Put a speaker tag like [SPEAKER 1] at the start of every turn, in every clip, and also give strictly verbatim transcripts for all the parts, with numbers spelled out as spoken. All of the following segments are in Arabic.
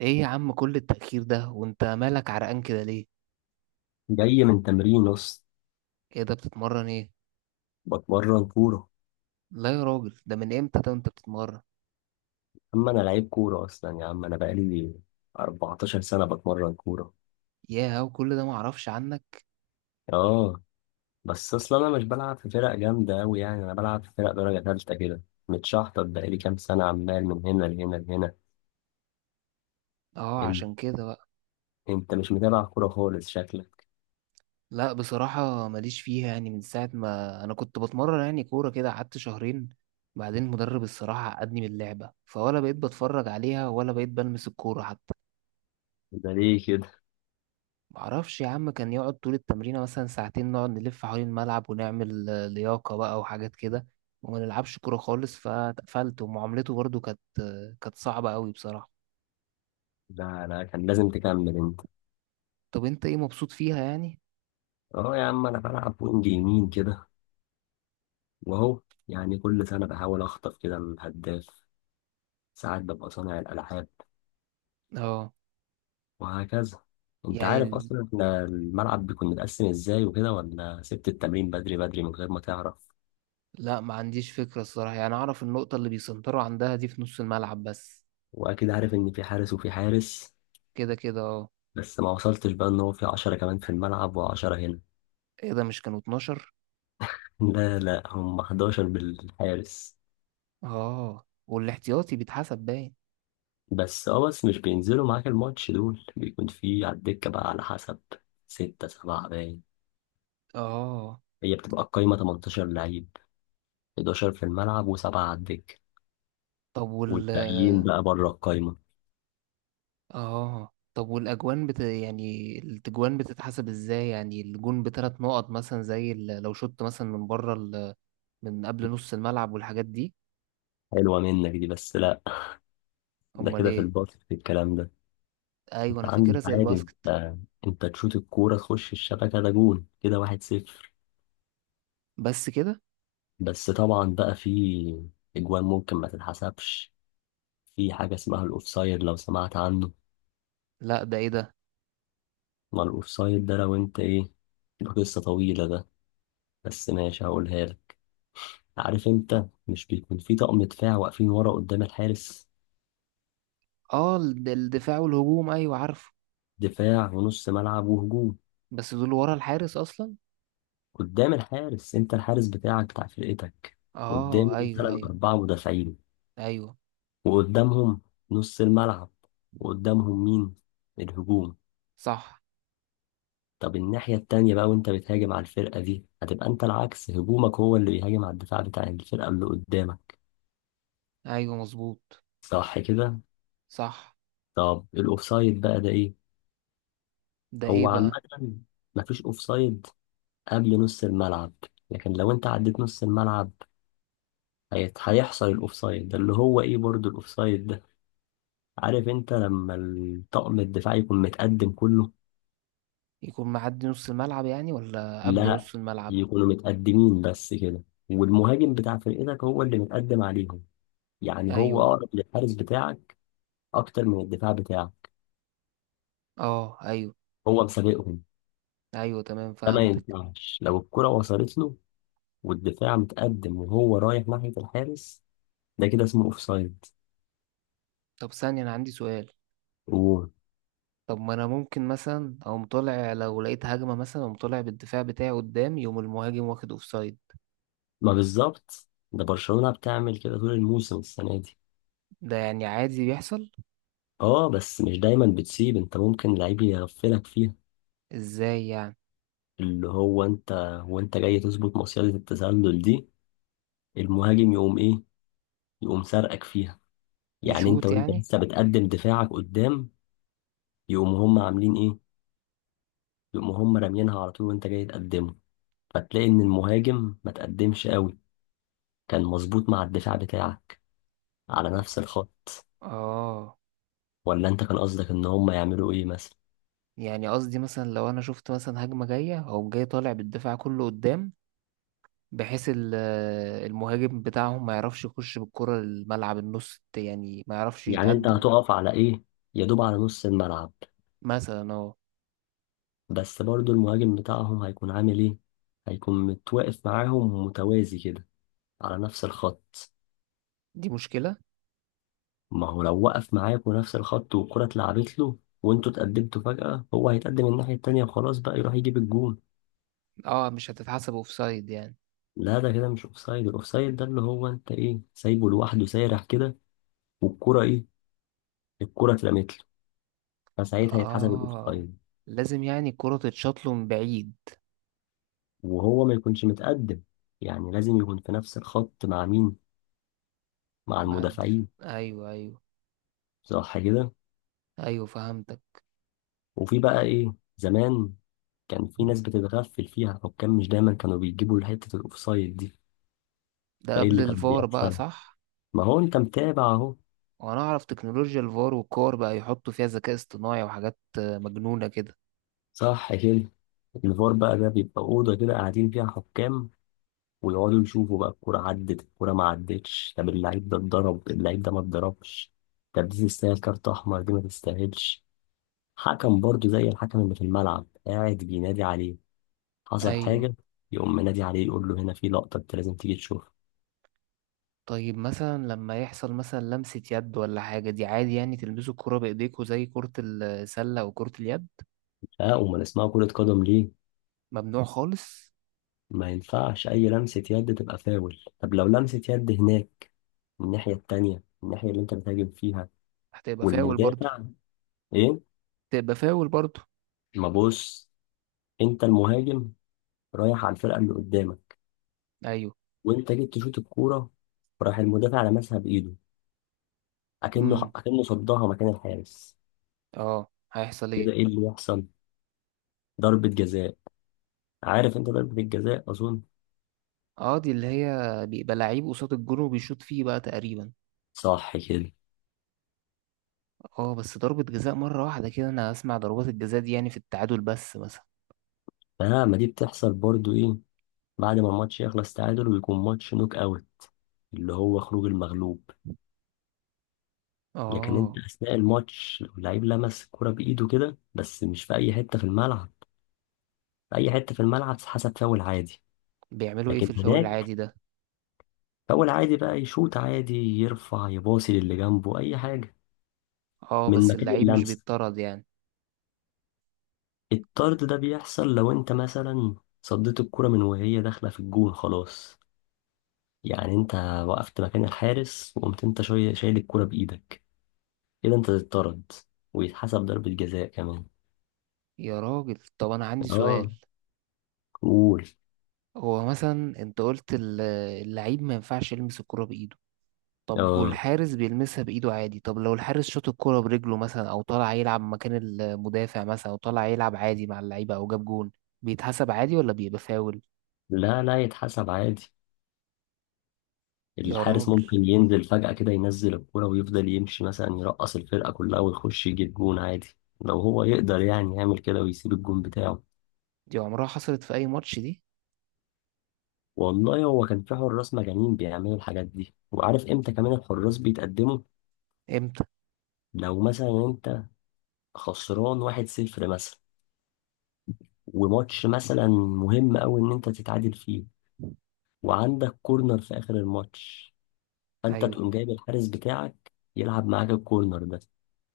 [SPEAKER 1] ايه يا عم كل التأخير ده وانت مالك عرقان كده ليه؟
[SPEAKER 2] جاي من تمرين اصلا.
[SPEAKER 1] ايه ده؟ بتتمرن ايه؟
[SPEAKER 2] بتمرن كورة.
[SPEAKER 1] لا يا راجل، ده من امتى ده انت بتتمرن؟
[SPEAKER 2] اما انا لعيب كورة اصلا يا عم، انا بقالي اربعتاشر سنة بتمرن كورة.
[SPEAKER 1] ياه، وكل ده معرفش عنك.
[SPEAKER 2] اه، بس اصلا انا مش بلعب في فرق جامدة اوي، يعني انا بلعب في فرق درجة تالتة كده. متشحطط بقالي كام سنة عمال من هنا لهنا لهنا.
[SPEAKER 1] اه
[SPEAKER 2] انت،
[SPEAKER 1] عشان كده بقى.
[SPEAKER 2] انت مش متابع كورة خالص شكلك.
[SPEAKER 1] لا بصراحة ماليش فيها، يعني من ساعة ما انا كنت بتمرن يعني كورة كده قعدت شهرين. بعدين المدرب الصراحة عقدني من اللعبة، فولا بقيت بتفرج عليها ولا بقيت بلمس الكورة حتى.
[SPEAKER 2] ده ليه كده؟
[SPEAKER 1] معرفش يا عم، كان يقعد طول التمرين مثلا ساعتين نقعد نلف حوالين الملعب ونعمل آه، لياقة بقى وحاجات كده. وما نلعبش كورة خالص فاتقفلت، ومعاملته برضو كانت آه، كانت صعبة قوي بصراحة.
[SPEAKER 2] ده انا كان لازم تكمل انت.
[SPEAKER 1] طب انت ايه مبسوط فيها يعني؟
[SPEAKER 2] اه يا عم، انا بلعب وينج يمين كده. واهو، يعني كل سنة بحاول اخطف كده الهداف، ساعات ببقى صانع الالعاب،
[SPEAKER 1] اه.
[SPEAKER 2] وهكذا. انت
[SPEAKER 1] يعني
[SPEAKER 2] عارف
[SPEAKER 1] ال...
[SPEAKER 2] اصلا احنا الملعب بيكون متقسم ازاي وكده، ولا سبت التمرين بدري بدري من غير ما تعرف؟
[SPEAKER 1] لا ما عنديش فكرة الصراحة، يعني اعرف النقطة اللي بيسنتروا عندها دي في نص الملعب بس.
[SPEAKER 2] واكيد عارف ان في حارس وفي حارس،
[SPEAKER 1] كده كده اه.
[SPEAKER 2] بس ما وصلتش بقى ان هو في عشرة كمان في الملعب وعشرة هنا.
[SPEAKER 1] ايه ده، مش كانوا اثنا عشر؟
[SPEAKER 2] لا لا، هم حداشر بالحارس.
[SPEAKER 1] اه والاحتياطي بيتحسب باين.
[SPEAKER 2] بس اه، بس مش بينزلوا معاك الماتش دول، بيكون في على الدكة بقى على حسب ستة سبعة باين.
[SPEAKER 1] اه
[SPEAKER 2] هي بتبقى القايمة تمنتاشر لعيب، حداشر في الملعب وسبعة على الدكة،
[SPEAKER 1] طب وال.
[SPEAKER 2] والباقيين بقى بره القايمة.
[SPEAKER 1] اه طب والاجوان بت... يعني التجوان بتتحسب ازاي؟ يعني الجون بثلاث نقط مثلا زي ال- لو شوت مثلا من بره ال... من قبل نص الملعب والحاجات دي.
[SPEAKER 2] حلوة منك دي، بس لا. ده
[SPEAKER 1] امال
[SPEAKER 2] كده في
[SPEAKER 1] ايه؟
[SPEAKER 2] الباطن في الكلام ده.
[SPEAKER 1] ايوه
[SPEAKER 2] انت
[SPEAKER 1] انا فاكرها
[SPEAKER 2] عندك
[SPEAKER 1] زي
[SPEAKER 2] عادي
[SPEAKER 1] الباسكت.
[SPEAKER 2] انت، انت تشوط الكورة تخش الشبكة ده جون كده، واحد صفر.
[SPEAKER 1] بس كده؟
[SPEAKER 2] بس طبعا بقى في اجوان ممكن ما تتحسبش. في حاجة اسمها الاوفسايد، لو سمعت عنه.
[SPEAKER 1] لا ده ايه ده؟
[SPEAKER 2] ما الاوفسايد ده لو انت ايه، ده قصة طويلة ده، بس ماشي هقولها لك. عارف انت مش بيكون في طقم دفاع واقفين ورا قدام الحارس؟
[SPEAKER 1] اه ال- ده الدفاع والهجوم، ايوه عارفه.
[SPEAKER 2] دفاع ونص ملعب وهجوم.
[SPEAKER 1] بس دول ورا الحارس اصلا.
[SPEAKER 2] قدام الحارس، انت الحارس بتاعك بتاع فرقتك، قدام
[SPEAKER 1] اه ايوه،
[SPEAKER 2] مثلا
[SPEAKER 1] ايوه.
[SPEAKER 2] أربعة مدافعين،
[SPEAKER 1] ايوه.
[SPEAKER 2] وقدامهم نص الملعب، وقدامهم مين؟ الهجوم.
[SPEAKER 1] صح.
[SPEAKER 2] طب الناحية التانية بقى وانت بتهاجم على الفرقة دي، هتبقى انت العكس، هجومك هو اللي بيهاجم على الدفاع بتاع الفرقة اللي قدامك.
[SPEAKER 1] ايوه مظبوط.
[SPEAKER 2] صح كده؟
[SPEAKER 1] صح.
[SPEAKER 2] طب الاوفسايد بقى ده ايه؟
[SPEAKER 1] ده ايه
[SPEAKER 2] هو عامة،
[SPEAKER 1] بقى؟
[SPEAKER 2] مفيش اوفسايد قبل نص الملعب، لكن لو انت عديت نص الملعب هيت- هيحصل الاوفسايد، ده اللي هو ايه برضو الاوفسايد ده. عارف انت لما الطقم الدفاعي يكون متقدم كله؟
[SPEAKER 1] يكون معدي نص الملعب يعني ولا قبل
[SPEAKER 2] لا،
[SPEAKER 1] نص الملعب؟
[SPEAKER 2] يكونوا متقدمين بس كده، والمهاجم بتاع فرقتك هو اللي متقدم عليهم. يعني هو
[SPEAKER 1] ايوه.
[SPEAKER 2] اقرب للحارس بتاعك اكتر من الدفاع بتاعك،
[SPEAKER 1] اه ايوه.
[SPEAKER 2] هو مسابقهم.
[SPEAKER 1] ايوه تمام،
[SPEAKER 2] ده ما
[SPEAKER 1] فهمتك.
[SPEAKER 2] ينفعش لو الكرة وصلت له والدفاع متقدم وهو رايح ناحية الحارس، ده كده اسمه اوفسايد.
[SPEAKER 1] طب ثانية، انا عندي سؤال.
[SPEAKER 2] وما
[SPEAKER 1] طب ما انا ممكن مثلا اقوم طالع لو لقيت هجمة مثلا، اقوم طالع بالدفاع بتاعي قدام، يقوم المهاجم واخد اوفسايد.
[SPEAKER 2] بالظبط، ده برشلونة بتعمل كده طول الموسم السنة دي.
[SPEAKER 1] ده يعني عادي بيحصل؟
[SPEAKER 2] اه، بس مش دايما بتسيب، انت ممكن لعيب يغفلك فيها.
[SPEAKER 1] ازاي يعني؟
[SPEAKER 2] اللي هو انت وانت جاي تظبط مصيدة التسلل دي، المهاجم يقوم ايه؟ يقوم سرقك فيها. يعني انت
[SPEAKER 1] يشوط
[SPEAKER 2] وانت
[SPEAKER 1] يعني؟
[SPEAKER 2] لسه بتقدم دفاعك قدام، يقوموا هم عاملين ايه؟ يقوموا هم راميينها على طول وانت جاي تقدمه، فتلاقي ان المهاجم ما تقدمش قوي، كان مظبوط مع الدفاع بتاعك على نفس الخط.
[SPEAKER 1] اه.
[SPEAKER 2] ولا انت كان قصدك ان هم يعملوا ايه مثلا؟
[SPEAKER 1] يعني قصدي مثلا لو انا شفت مثلا هجمة جاية او جاي طالع بالدفاع كله قدام، بحيث ال- المهاجم بتاعهم ما يعرفش يخش بالكرة الملعب النص، يعني ما يعرفش
[SPEAKER 2] يعني انت
[SPEAKER 1] يتقدم.
[SPEAKER 2] هتقف على ايه؟ يا دوب على نص الملعب؟
[SPEAKER 1] مثلا اه.
[SPEAKER 2] بس برضو المهاجم بتاعهم هيكون عامل ايه؟ هيكون متواقف معاهم متوازي كده على نفس الخط.
[SPEAKER 1] دي مشكلة.
[SPEAKER 2] ما هو لو وقف معاكوا نفس الخط والكرة اتلعبت له وانتوا اتقدمتوا فجأة، هو هيتقدم الناحية التانية وخلاص بقى يروح يجيب الجون.
[SPEAKER 1] اه مش هتتحسب اوفسايد يعني؟
[SPEAKER 2] لا، ده كده مش اوفسايد. الاوفسايد ده اللي هو انت ايه، سايبه لوحده سارح كده، والكرة ايه؟ الكرة اترمت له، فساعتها يتحسب
[SPEAKER 1] اه
[SPEAKER 2] الاوفسايد.
[SPEAKER 1] لازم يعني الكرة تتشاط له من بعيد.
[SPEAKER 2] وهو ما يكونش متقدم، يعني لازم يكون في نفس الخط مع مين؟ مع
[SPEAKER 1] بعد.
[SPEAKER 2] المدافعين.
[SPEAKER 1] ايوه، ايوه.
[SPEAKER 2] صح كده؟
[SPEAKER 1] ايوه فهمتك.
[SPEAKER 2] وفي بقى ايه زمان كان في ناس بتتغفل فيها الحكام، مش دايما كانوا بيجيبوا حتة الاوفسايد دي.
[SPEAKER 1] ده
[SPEAKER 2] فايه
[SPEAKER 1] قبل
[SPEAKER 2] اللي كان
[SPEAKER 1] الفار بقى،
[SPEAKER 2] بيحصل؟
[SPEAKER 1] صح؟
[SPEAKER 2] ما هو انت متابع اهو.
[SPEAKER 1] وانا اعرف تكنولوجيا الفار، والكور بقى يحطوا فيها ذكاء اصطناعي وحاجات آه، مجنونة كده.
[SPEAKER 2] صح كده. الفار بقى ده بيبقى أوضة كده قاعدين فيها حكام، ويقعدوا يشوفوا بقى الكورة عدت الكورة ما عدتش، طب اللعيب ده اتضرب اللعيب ده ما اتضربش، طب دي تستاهل كارت أحمر دي ما تستاهلش. حكم برضه زي الحكم اللي في الملعب قاعد بينادي عليه. حصل
[SPEAKER 1] ايوه.
[SPEAKER 2] حاجة، يقوم منادي عليه يقول له هنا في لقطة أنت لازم تيجي تشوفها.
[SPEAKER 1] طيب مثلا لما يحصل مثلا لمسة يد ولا حاجة دي عادي يعني؟ تلمسوا الكرة بايديكوا زي كرة السلة وكرة اليد؟
[SPEAKER 2] اه، أمال اسمها كرة قدم ليه؟
[SPEAKER 1] ممنوع خالص.
[SPEAKER 2] ما ينفعش أي لمسة يد، تبقى فاول. طب لو لمسة يد هناك، الناحية التانية الناحية اللي أنت بتهاجم فيها،
[SPEAKER 1] هتبقى فاول برضو.
[SPEAKER 2] والمدافع، إيه؟
[SPEAKER 1] تبقى فاول برضو.
[SPEAKER 2] ما بص، انت المهاجم رايح على الفرقه اللي قدامك،
[SPEAKER 1] ايوه.
[SPEAKER 2] وانت جيت تشوط الكوره، راح المدافع لمسها بايده، اكنه
[SPEAKER 1] امم.
[SPEAKER 2] اكنه صدها مكان الحارس.
[SPEAKER 1] اه هيحصل ايه؟
[SPEAKER 2] كده ايه اللي يحصل؟ ضربه جزاء. عارف انت ضربه الجزاء اظن.
[SPEAKER 1] اه دي اللي هي بيبقى لعيب قصاد الجون وبيشوط فيه بقى تقريبا.
[SPEAKER 2] صح كده.
[SPEAKER 1] اه بس ضربة جزاء مرة واحدة كده، انا اسمع ضربات الجزاء دي يعني في التعادل بس مثلا.
[SPEAKER 2] اه، ما دي بتحصل برضو ايه، بعد ما الماتش يخلص تعادل ويكون ماتش نوك اوت، اللي هو خروج المغلوب. لكن انت
[SPEAKER 1] اه.
[SPEAKER 2] اثناء الماتش لو اللعيب لمس الكرة بايده كده بس مش في اي حته في الملعب، في اي حته في الملعب حسب فاول عادي.
[SPEAKER 1] بيعملوا ايه في
[SPEAKER 2] لكن
[SPEAKER 1] الفاول
[SPEAKER 2] هناك،
[SPEAKER 1] العادي ده؟
[SPEAKER 2] فاول عادي بقى، يشوط عادي، يرفع، يباصي للي جنبه، اي حاجه
[SPEAKER 1] اه
[SPEAKER 2] من
[SPEAKER 1] بس
[SPEAKER 2] مكان
[SPEAKER 1] اللعيب مش
[SPEAKER 2] اللمسه.
[SPEAKER 1] بيتطرد يعني؟
[SPEAKER 2] الطرد ده بيحصل لو انت مثلا صديت الكرة من وهي داخله في الجون خلاص. يعني انت وقفت مكان الحارس وقمت انت شويه شايل الكرة بايدك، كده انت تتطرد ويتحسب ضربة جزاء كمان.
[SPEAKER 1] يا راجل، طب انا عندي
[SPEAKER 2] اه.
[SPEAKER 1] سؤال.
[SPEAKER 2] قول.
[SPEAKER 1] هو مثلا انت قلت ال- اللعيب ما ينفعش يلمس الكرة بايده، طب
[SPEAKER 2] اه،
[SPEAKER 1] والحارس بيلمسها بايده عادي؟ طب لو الحارس شاط الكرة برجله مثلا، او طالع يلعب مكان المدافع مثلا، او طالع يلعب عادي مع اللعيبة او جاب جون، بيتحسب عادي ولا بيبقى فاول؟
[SPEAKER 2] لا لا، يتحسب عادي.
[SPEAKER 1] يا
[SPEAKER 2] الحارس
[SPEAKER 1] راجل.
[SPEAKER 2] ممكن ينزل فجأة كده، ينزل الكورة ويفضل يمشي مثلا، يرقص الفرقة كلها ويخش يجيب جون عادي. لو هو يقدر يعني يعمل كده ويسيب الجون بتاعه.
[SPEAKER 1] دي عمرها حصلت في أي ماتش دي؟
[SPEAKER 2] والله هو كان في حراس مجانين بيعملوا الحاجات دي. وعارف امتى كمان الحراس بيتقدموا؟
[SPEAKER 1] امتى؟
[SPEAKER 2] لو مثلا انت خسران واحد صفر مثلا، وماتش مثلا مهم قوي ان انت تتعادل فيه، وعندك كورنر في اخر الماتش، فانت
[SPEAKER 1] أيوه.
[SPEAKER 2] تقوم جايب الحارس بتاعك يلعب معاك الكورنر ده،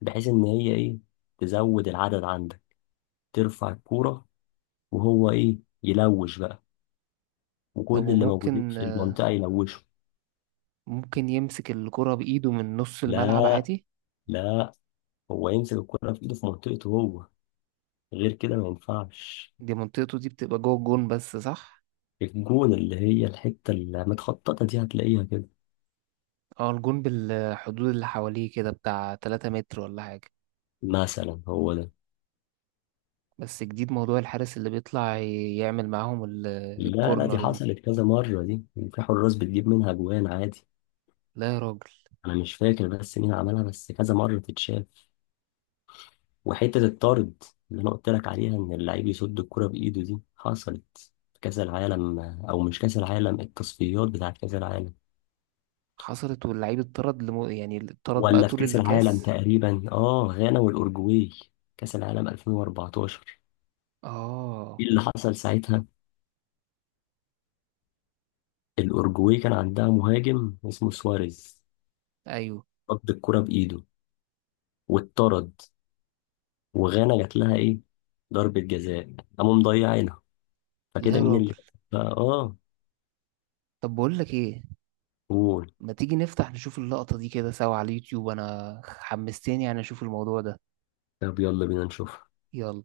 [SPEAKER 2] بحيث ان هي ايه، تزود العدد عندك، ترفع الكورة وهو إيه يلوش بقى،
[SPEAKER 1] طب
[SPEAKER 2] وكل اللي موجودين
[SPEAKER 1] وممكن
[SPEAKER 2] في المنطقة يلوشوا.
[SPEAKER 1] ممكن يمسك الكرة بإيده من نص الملعب
[SPEAKER 2] لا
[SPEAKER 1] عادي؟
[SPEAKER 2] لا، هو يمسك الكورة في إيده في منطقته هو، غير كده ما ينفعش.
[SPEAKER 1] دي منطقته دي بتبقى جوه الجون بس، صح؟
[SPEAKER 2] الجون اللي هي الحتة اللي متخططة دي هتلاقيها كده،
[SPEAKER 1] اه، الجون بالحدود اللي حواليه كده بتاع 3 متر ولا حاجة.
[SPEAKER 2] مثلا هو ده.
[SPEAKER 1] بس جديد موضوع الحارس اللي بيطلع ي- يعمل معاهم ال-
[SPEAKER 2] لا لا، دي
[SPEAKER 1] الكورنر دي.
[SPEAKER 2] حصلت كذا مرة دي، وفي حراس بتجيب منها جوان عادي.
[SPEAKER 1] لا يا راجل.
[SPEAKER 2] أنا مش فاكر بس مين عملها، بس كذا مرة تتشاف. وحتة الطارد اللي أنا قلت لك عليها، إن اللعيب يصد الكرة بإيده، دي حصلت في كأس العالم، أو مش كأس العالم، التصفيات بتاعت كأس العالم،
[SPEAKER 1] حصلت واللعيب اتطرد لمو... يعني اتطرد بقى
[SPEAKER 2] ولا في
[SPEAKER 1] طول
[SPEAKER 2] كأس العالم
[SPEAKER 1] الكاس؟
[SPEAKER 2] تقريبا، آه، غانا والأورجواي، كأس العالم ألفين وأربعة عشر.
[SPEAKER 1] اه.
[SPEAKER 2] إيه اللي حصل ساعتها؟ الأورجواي كان عندها مهاجم اسمه سواريز،
[SPEAKER 1] ايوه.
[SPEAKER 2] صد الكرة بإيده واتطرد، وغانا جات لها إيه؟ ضربة جزاء، قاموا مضيعينها.
[SPEAKER 1] لا
[SPEAKER 2] فكده
[SPEAKER 1] يا
[SPEAKER 2] مين اللي
[SPEAKER 1] راجل.
[SPEAKER 2] كسب بقى؟ آه.
[SPEAKER 1] طب بقول لك ايه،
[SPEAKER 2] قول.
[SPEAKER 1] ما تيجي نفتح نشوف اللقطة دي كده سوا على اليوتيوب، انا حمستني يعني اشوف الموضوع ده.
[SPEAKER 2] طب يلا بينا نشوف.
[SPEAKER 1] يلا.